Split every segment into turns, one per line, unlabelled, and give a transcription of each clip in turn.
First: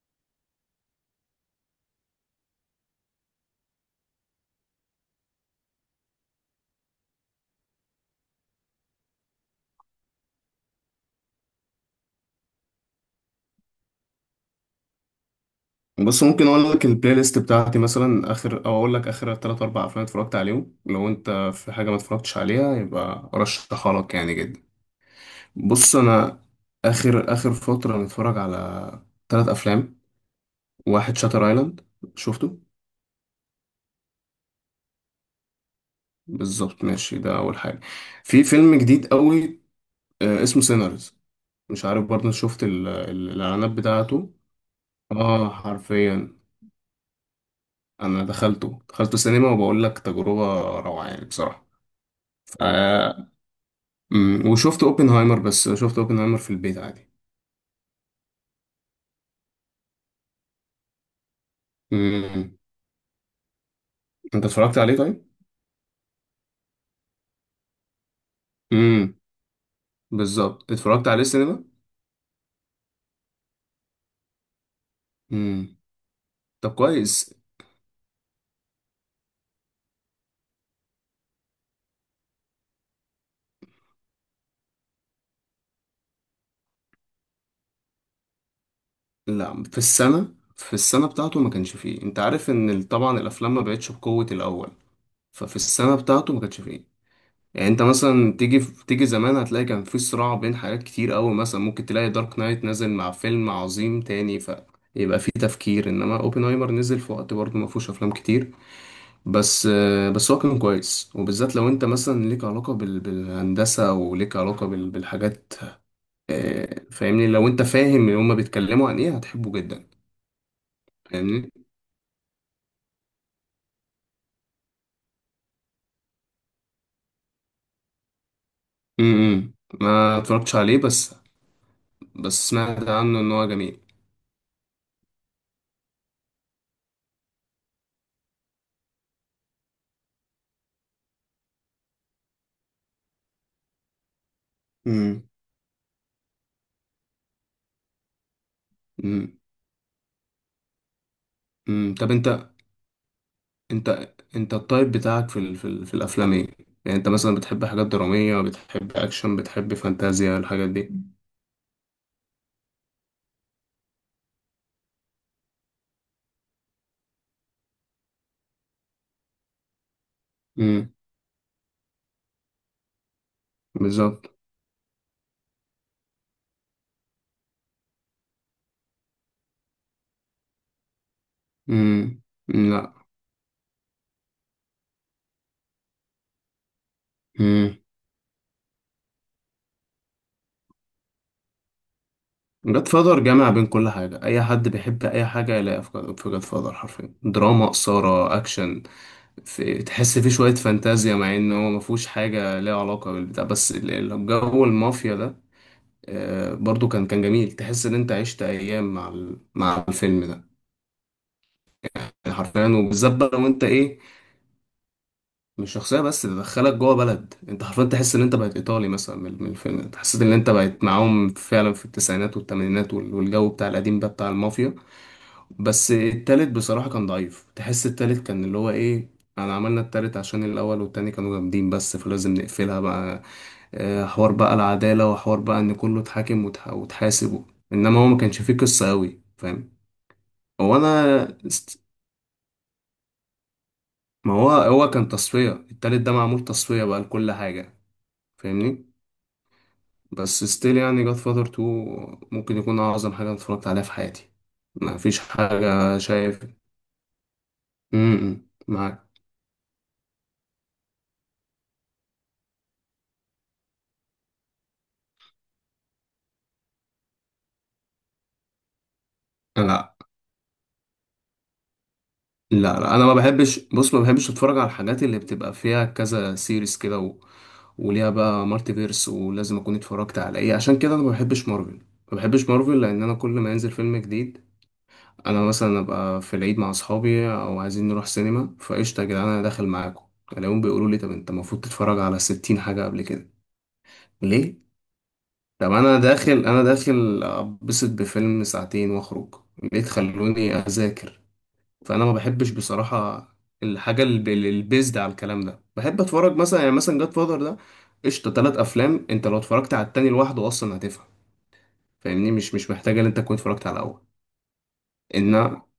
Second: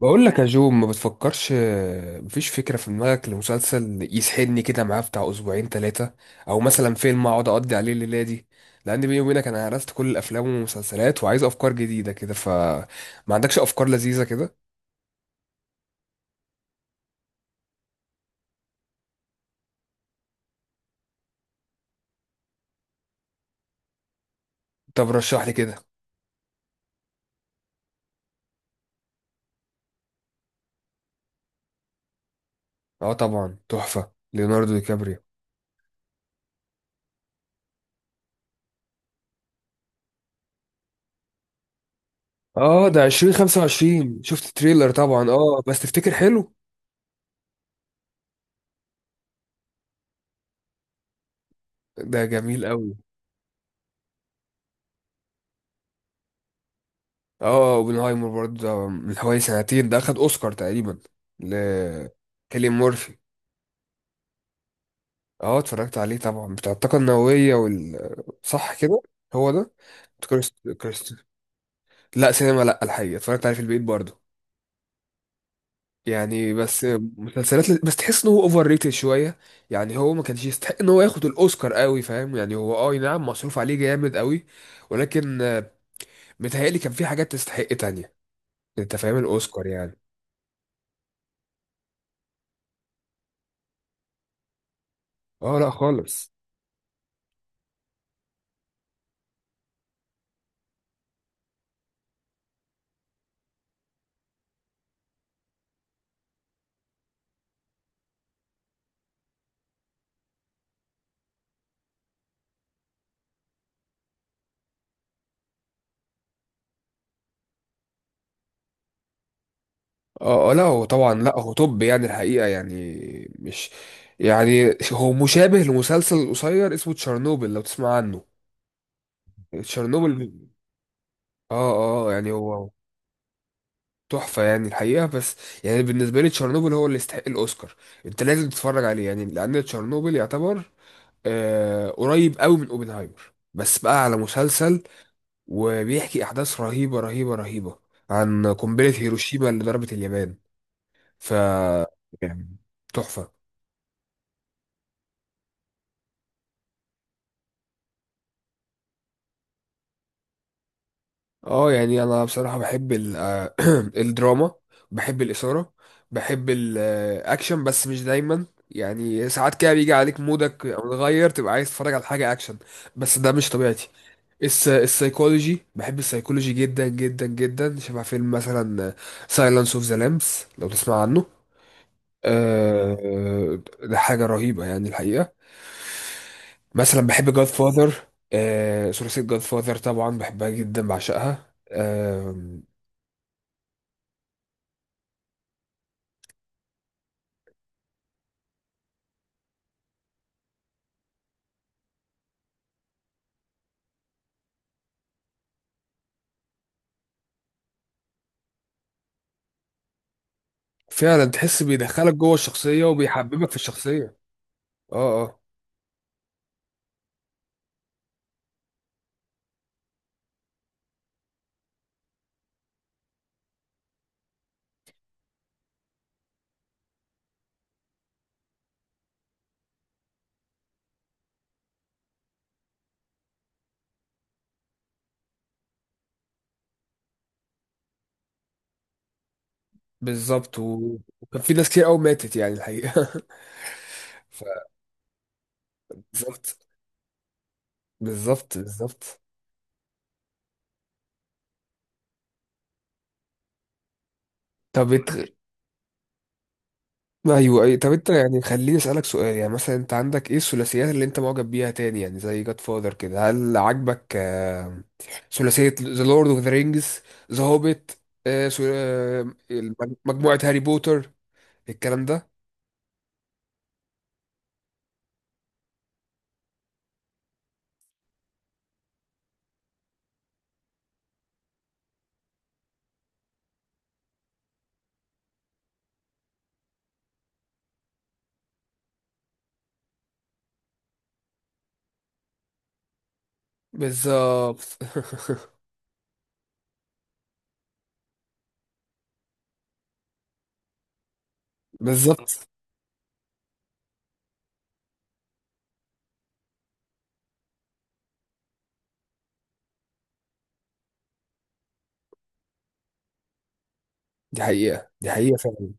بقول لك يا جو، ما بتفكرش؟ مفيش فكرة في دماغك لمسلسل يسحلني كده معاه بتاع 2 أو 3 أسابيع، أو مثلا فيلم أقعد أقضي عليه الليلة دي؟ لأن بيني وبينك أنا هرست كل الأفلام والمسلسلات وعايز أفكار جديدة كده. فما عندكش أفكار لذيذة كده؟
بص ممكن اقول لك البلاي ليست بتاعتي مثلا اخر او اقول لك اخر تلات اربع افلام اتفرجت عليهم لو انت في حاجه ما اتفرجتش عليها يبقى ارشحها لك يعني جدا.
طب رشح لي كده.
بص انا اخر اخر فتره متفرج على تلات افلام. واحد شاتر ايلاند شفته.
أه طبعا، تحفة ليوناردو دي كابريو.
بالظبط ماشي ده اول حاجه. في فيلم جديد قوي اسمه سينرز. مش عارف برضه شفت
أه ده عشرين خمسة
الاعلانات
وعشرين
بتاعته.
شفت تريلر طبعا،
اه
أه بس تفتكر
حرفيا
حلو؟
انا دخلته سينما وبقول لك تجربه روعه يعني بصراحه.
ده جميل أوي.
آه، وشفت اوبنهايمر، بس شفت اوبنهايمر في البيت عادي.
أه اوبنهايمر برضه، ده من حوالي سنتين، ده أخد أوسكار تقريبا ل
امم.
كيليان مورفي.
انت اتفرجت عليه طيب؟
اه اتفرجت عليه طبعا، بتاع الطاقة النووية وال، صح كده؟
امم.
هو ده. كريست
بالظبط اتفرجت عليه
كريست
سينما.
لا سينما، لا الحقيقة اتفرجت عليه في البيت برضه،
امم.
يعني
طب
بس.
كويس.
مسلسلات بس تحس ان هو اوفر ريتد شوية، يعني هو ما كانش يستحق ان هو ياخد الاوسكار قوي، فاهم يعني؟ هو اه نعم مصروف عليه جامد قوي، ولكن متهيألي كان في حاجات تستحق تانية. انت فاهم
لا،
الاوسكار
في
يعني.
السنه بتاعته ما كانش فيه. انت عارف ان طبعا الافلام ما بقتش بقوه الاول. ففي
اه لا
السنه
خالص.
بتاعته ما كانش فيه. يعني انت مثلا تيجي زمان هتلاقي كان في صراع بين حاجات كتير قوي، مثلا ممكن تلاقي دارك نايت نازل مع فيلم عظيم تاني، فيبقى في تفكير. انما اوبنهايمر نزل في وقت برضه ما فيهوش افلام كتير. بس بس هو كان كويس، وبالذات لو انت مثلا ليك علاقة بالهندسة وليك علاقة بالحاجات، فاهمني. لو انت فاهم اللي هما بيتكلموا عن ايه هتحبه جدا.
اه لا هو طبعا، لا هو
فاهمني.
توب يعني الحقيقة، يعني مش، يعني هو مشابه لمسلسل قصير اسمه تشيرنوبل، لو تسمع عنه.
امم. ما
تشيرنوبل،
اتفرجتش عليه، بس
اه اه يعني
بس
هو
سمعت عنه ان هو جميل.
تحفة يعني الحقيقة. بس يعني بالنسبة لي تشيرنوبل هو اللي يستحق الأوسكار. انت لازم تتفرج عليه يعني، لأن تشيرنوبل يعتبر آه قريب قوي من اوبنهايمر، بس بقى على مسلسل.
امم.
وبيحكي أحداث رهيبة رهيبة رهيبة عن قنبلة
امم.
هيروشيما اللي ضربت اليابان. ف،
أمم. طب انت،
يعني تحفة.
انت انت التايب بتاعك في الافلام ايه؟ يعني انت مثلا بتحب حاجات درامية، بتحب اكشن، بتحب فانتازيا، الحاجات دي؟
اه يعني انا بصراحة بحب ال الدراما، بحب الإثارة، بحب الاكشن بس مش دايما. يعني ساعات كده بيجي عليك مودك
امم.
متغير، تبقى عايز تتفرج على حاجة اكشن، بس ده مش طبيعتي.
بالظبط.
السايكولوجي، بحب السايكولوجي جدا جدا جدا، شبه فيلم مثلا سايلانس اوف ذا لامبس لو تسمع عنه.
امم. لا.
آه، ده حاجة رهيبة يعني الحقيقة. مثلا بحب جاد فاذر، ثلاثية جاد فاذر طبعا بحبها جدا، بعشقها.
جاد فاذر جامع بين كل حاجة، أي حد بيحب أي حاجة يلاقيها في جاد فاذر. حرفيا دراما، إثارة، أكشن. في تحس فيه شوية فانتازيا مع إن هو مفهوش حاجة ليها علاقة بالبتاع، بس جو المافيا ده، برضو كان جميل. تحس إن أنت عشت أيام مع مع الفيلم ده.
فعلا تحس بيدخلك جوه
يعني حرفيا،
الشخصية
وبالذات بقى لو
وبيحببك في
أنت إيه،
الشخصية. اه اه.
مش شخصية بس، ده دخلك جوه بلد. أنت حرفيا تحس إن أنت بقيت إيطالي مثلا. من الفيلم ده حسيت إن أنت بقيت معاهم فعلا في التسعينات والثمانينات، والجو بتاع القديم ده بتاع المافيا. بس التالت بصراحة كان ضعيف، تحس التالت كان اللي هو ايه، انا عملنا التالت عشان الاول والتاني كانوا جامدين، بس فلازم نقفلها بقى. حوار بقى العدالة، وحوار بقى ان كله اتحاكم وتحاسب و-، انما هو ما كانش فيه قصة قوي، فاهم.
بالظبط،
هو انا
وكان في ناس
است...
كتير قوي ماتت يعني الحقيقة.
ما
ف-
هو هو كان تصفية، التالت ده معمول
بالظبط،
تصفية بقى لكل حاجة.
بالظبط
فاهمني.
بالظبط.
بس ستيل، يعني جاد فاذر 2 ممكن يكون اعظم حاجة أنا اتفرجت عليها في حياتي.
طب
ما
انت،
فيش حاجة شايف.
ايوه اي طب
م-
انت يعني
م،
خليني اسالك
معاك.
سؤال، يعني مثلا انت عندك ايه الثلاثيات اللي انت معجب بيها تاني يعني زي جاد فاذر كده؟ هل عاجبك ثلاثيه ذا لورد اوف ذا رينجز، ذا هوبيت،
لا.
مجموعه هاري بوتر، الكلام ده؟
لا، لا انا ما بحبش. بص، ما بحبش اتفرج على الحاجات اللي بتبقى فيها كذا سيريز كده، و... وليها بقى مالتي فيرس، ولازم اكون اتفرجت على ايه. عشان كده انا ما بحبش مارفل. ما بحبش مارفل لان انا كل ما ينزل فيلم جديد، انا مثلا ابقى في العيد مع اصحابي او عايزين نروح سينما، فقشطه يا جدعان انا داخل معاكم، الاقيهم بيقولوا لي طب انت المفروض تتفرج على 60 حاجه قبل كده. ليه؟
بالظبط.
طب انا داخل، انا داخل ابسط بفيلم ساعتين واخرج، ليه تخلوني اذاكر؟ فانا ما
بالظبط،
بحبش بصراحه الحاجه البيزد على الكلام ده. بحب اتفرج مثلا، يعني مثلا جاد فاذر ده قشطه تلات افلام. انت لو اتفرجت على التاني لوحده اصلا هتفهم، فاهمني، مش مش محتاجه ان انت تكون اتفرجت على الاول.
دي حقيقه، دي
ان،
حقيقه فعلا.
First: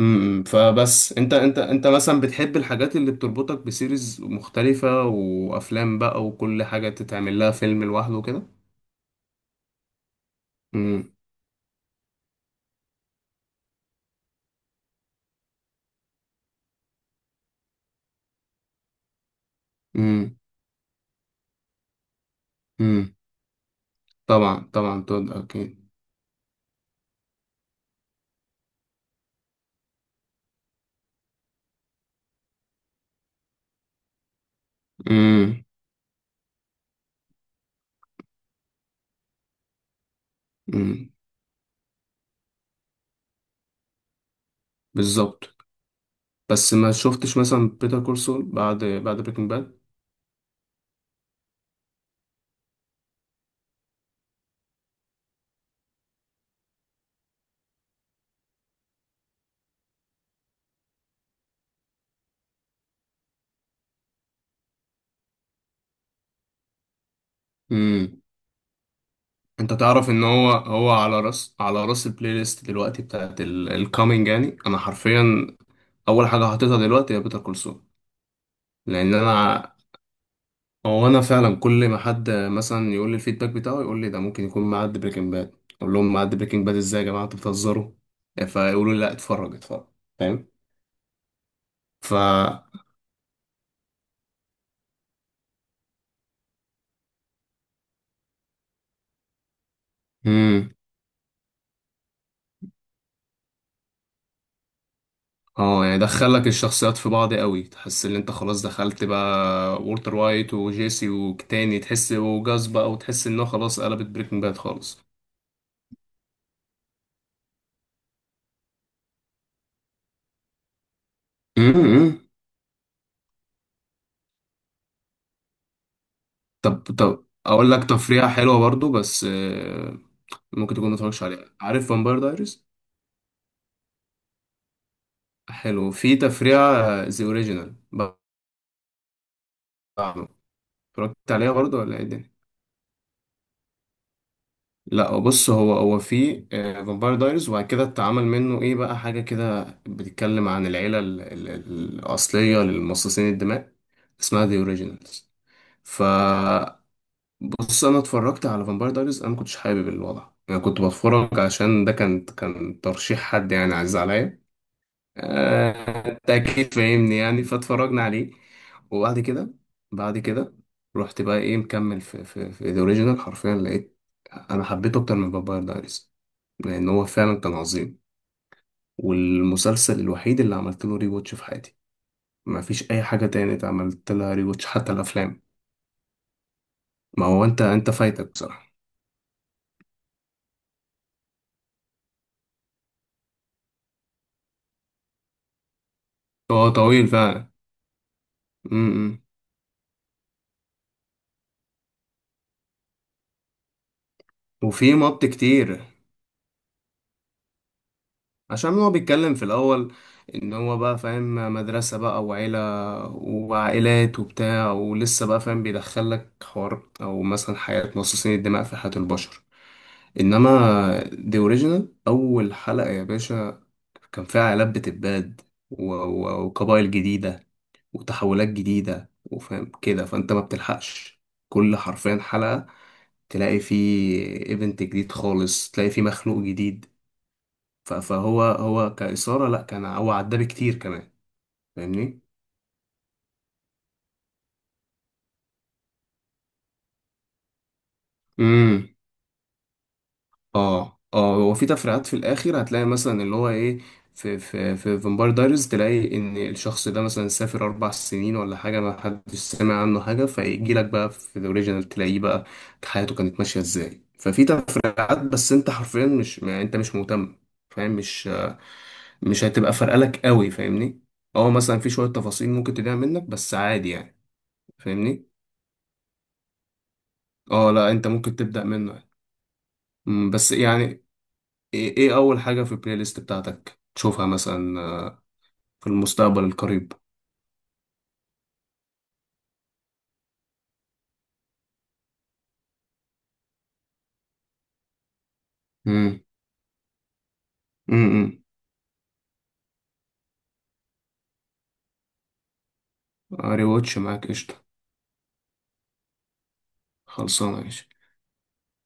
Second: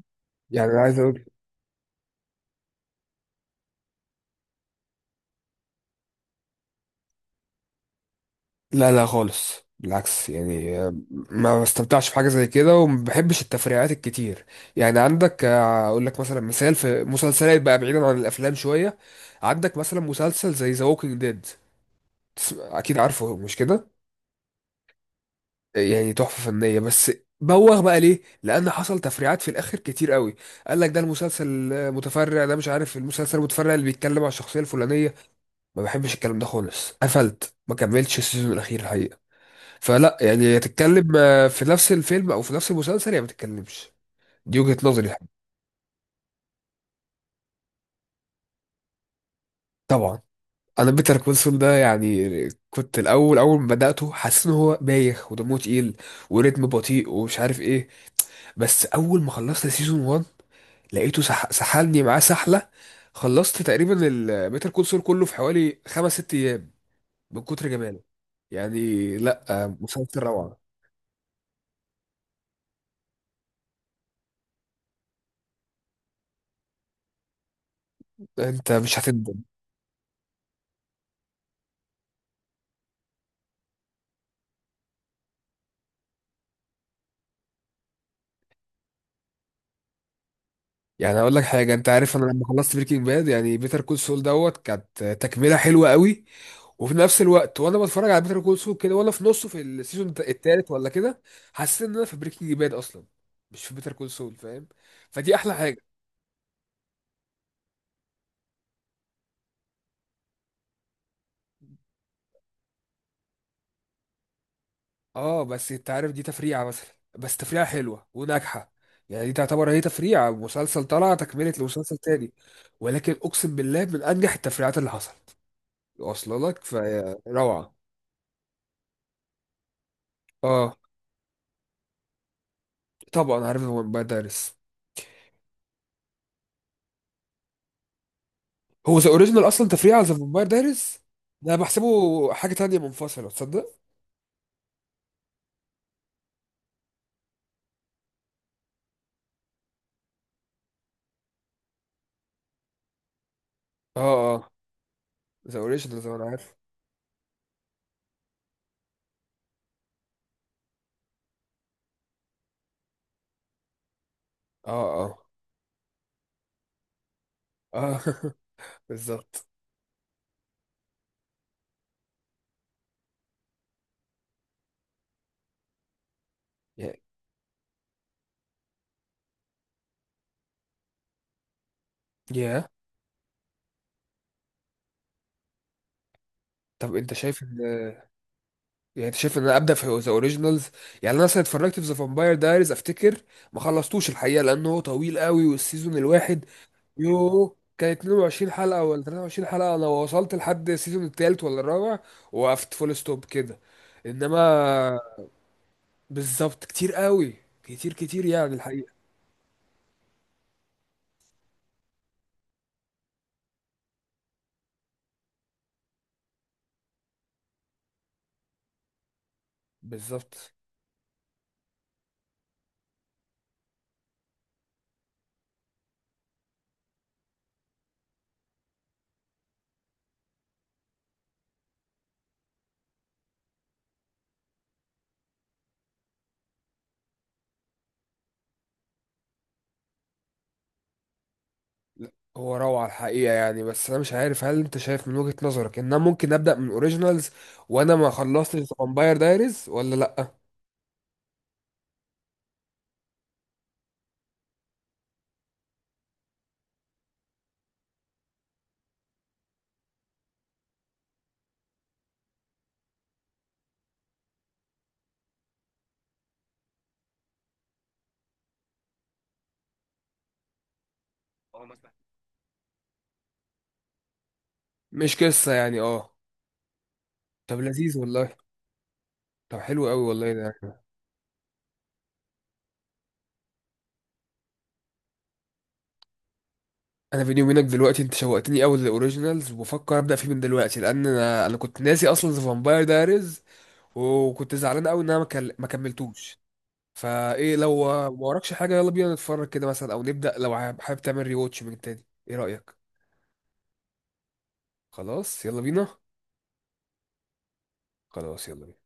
امم،
يعني انا عايز
فبس
اقول،
انت، انت مثلا بتحب الحاجات اللي بتربطك بسيريز مختلفه وافلام بقى، وكل حاجه تتعمل لها فيلم لوحده كده؟
لا لا خالص بالعكس يعني.
امم.
ما بستمتعش في حاجة زي كده، وما بحبش التفريعات الكتير. يعني عندك، اقول لك مثلا مثال، في مسلسلات بقى بعيدا عن الافلام شوية، عندك مثلا
امم.
مسلسل زي ذا ووكينج ديد، اكيد
امم.
عارفه مش كده؟
طبعا طبعا، تود اكيد.
يعني تحفة فنية، بس بوغ بقى، ليه؟ لان حصل تفريعات في الاخر كتير قوي. قال لك ده المسلسل متفرع، ده مش عارف المسلسل المتفرع اللي بيتكلم عن الشخصية الفلانية.
امم.
ما بحبش الكلام ده خالص، قفلت ما كملتش السيزون الاخير الحقيقة. فلا يعني، يا
امم.
تتكلم في نفس الفيلم او في نفس المسلسل، يا ما تتكلمش. دي وجهة نظري يعني.
بالظبط. بس ما شفتش مثلا بيتر كورسول بعد بريكنج باد.
طبعا. انا بيتر كونسون ده يعني، كنت الاول اول ما بداته حاسس ان هو بايخ ودمه تقيل، وريتم بطيء ومش عارف ايه. بس اول ما خلصت سيزون 1، لقيته سحلني معاه سحله. خلصت تقريبا بيتر كونسول كله في حوالي 5 أو 6 ايام من كتر جماله
امم.
يعني. لا
انت تعرف
مسلسل
ان هو
روعه،
هو على راس، على راس البلاي ليست دلوقتي بتاعت الكامينج، يعني انا حرفيا اول حاجه حاططها دلوقتي هي بيتر كورسول.
انت مش
لان
هتندم.
انا، هو انا فعلا كل ما حد مثلا يقول لي الفيدباك بتاعه يقول لي ده ممكن يكون معدي بريكنج باد، اقول لهم معدي بريكنج باد ازاي يا جماعه انتوا بتهزروا، فيقولوا لي لا اتفرج اتفرج. فاهم.
يعني اقول لك حاجه، انت
ف،
عارف انا لما خلصت بريكنج باد، يعني بيتر كول سول دوت كانت تكمله حلوه قوي. وفي نفس الوقت وانا بتفرج على بيتر كول سول كده، وانا في نصه في السيزون
امم.
التالت ولا كده، حسيت ان انا في بريكنج باد اصلا، مش في بيتر كول سول، فاهم؟ فدي احلى حاجه.
اه، يعني دخلك الشخصيات في بعض قوي، تحس ان انت خلاص دخلت بقى. وولتر وايت وجيسي، وتاني تحس وجاز بقى، وتحس انه خلاص قلبت بريكنج باد خالص.
اه بس انت عارف دي تفريعه مثلا، بس تفريعه حلوه وناجحه. يعني دي تعتبر هي تفريعه مسلسل طلع تكمله لمسلسل
امم.
تاني، ولكن اقسم بالله من انجح التفريعات اللي حصلت. واصله لك
طب، اقول
فروعه.
لك تفريحة حلوة برضو، بس ممكن
اه
تكون ما اتفرجتش عليها. عارف فامباير دايريز؟
طبعا عارف، هو باد دارس.
حلو، في تفريعة ذا اوريجينال.
هو ذا اوريجينال اصلا تفريع على ذا فامباير دايريز.
اتفرجت عليها
ده أنا
برضو
بحسبه
ولا ايه الدنيا؟
حاجه تانية منفصله، تصدق؟
لا بص، هو في فامباير دايرز، وبعد كده اتعمل منه ايه بقى، حاجة كده بتتكلم عن العيلة الأصلية للمصاصين الدماء،
اه
اسمها
اه.
ذا اوريجينالز.
ذا اوريجينال زي ما انا عارف.
فبص انا اتفرجت على فامباير دايرز، انا ما كنتش حابب الوضع، انا كنت بتفرج عشان ده كان ترشيح حد يعني عزيز عليا،
اه اه
انت اكيد فاهمني يعني،
اه.
فاتفرجنا عليه. وبعد
بالظبط.
كده، بعد كده رحت بقى ايه، مكمل في ذا اوريجينال، حرفيا لقيت انا حبيته اكتر من فامباير دايريز، لان
يا
هو فعلا كان عظيم. والمسلسل الوحيد اللي عملت له ري واتش في حياتي. ما
يا
فيش اي حاجه تانية عملت لها ري واتش، حتى الافلام.
طب انت
ما
شايف
هو
ان،
انت، انت فايتك بصراحه.
يعني انت شايف ان انا ابدا في ذا اوريجينالز؟ يعني انا مثلا اتفرجت في ذا فامباير دايريز، افتكر ما خلصتوش الحقيقه، لانه طويل قوي، والسيزون الواحد
هو طويل فعلا.
يو كان 22 حلقه ولا
امم.
23 حلقه. انا وصلت لحد السيزون الثالث ولا الرابع، وقفت فول ستوب كده. انما،
وفي مط كتير.
بالظبط كتير قوي، كتير كتير يعني
عشان هو
الحقيقة.
بيتكلم في الاول ان هو بقى فاهم مدرسه بقى وعيله، وعائلات وبتاع، ولسه بقى فاهم بيدخلك حوار او مثلا حياه مصاصين الدماء في حياه البشر.
بالظبط.
انما دي اوريجينال، اول حلقه يا باشا كان فيها عائلات بتتباد، وقبائل جديدة، وتحولات جديدة، وفاهم كده، فأنت ما بتلحقش. كل حرفيا حلقة تلاقي فيه ايفنت جديد خالص، تلاقي فيه مخلوق جديد. فهو هو كإثارة، لأ كان هو عدى بكتير كمان.
لا،
فاهمني؟
هو روعة الحقيقة يعني. بس أنا مش عارف، هل أنت شايف من وجهة نظرك إن أنا ممكن أبدأ من أوريجينالز وأنا ما خلصتش فامباير دايريز ولا لأ؟
اه، اه هو في تفريعات في الاخر، هتلاقي مثلا اللي هو ايه، في فامباير دايريز تلاقي ان الشخص ده مثلا سافر 4 سنين ولا حاجه، ما حدش سمع عنه حاجه، فيجي لك بقى في الاوريجينال تلاقيه بقى حياته كانت ماشيه ازاي. ففي تفريعات، بس انت حرفيا مش، ما انت مش مهتم، فاهم. مش، مش هتبقى فارقه لك قوي، فاهمني. اه،
اه
مثلا في
مثلا،
شويه تفاصيل ممكن تضيع منك بس عادي يعني.
مش
فاهمني.
قصة يعني أه. طب
اه لا،
لذيذ
انت
والله.
ممكن تبدا منه يعني.
طب حلو قوي
أمم،
والله
بس
ده.
يعني ايه، اول حاجة في البلاي ليست بتاعتك تشوفها مثلا في المستقبل القريب؟
أنا بيني وبينك دلوقتي أنت شوقتني أوي للأوريجينالز، وبفكر أبدأ فيه من دلوقتي، لأن أنا كنت ناسي أصلا ذا فامباير دايريز، وكنت زعلان أوي إن أنا ما كل- ما
امم.
كملتوش. فايه لو ما
امم.
وراكش حاجه، يلا بينا نتفرج كده مثلا، او نبدا لو حابب، تعمل ريواتش من تاني، ايه رايك؟
ريواتش معاك، قشطة.
خلاص يلا بينا.
خلصانة يا باشا.
خلاص يلا بينا.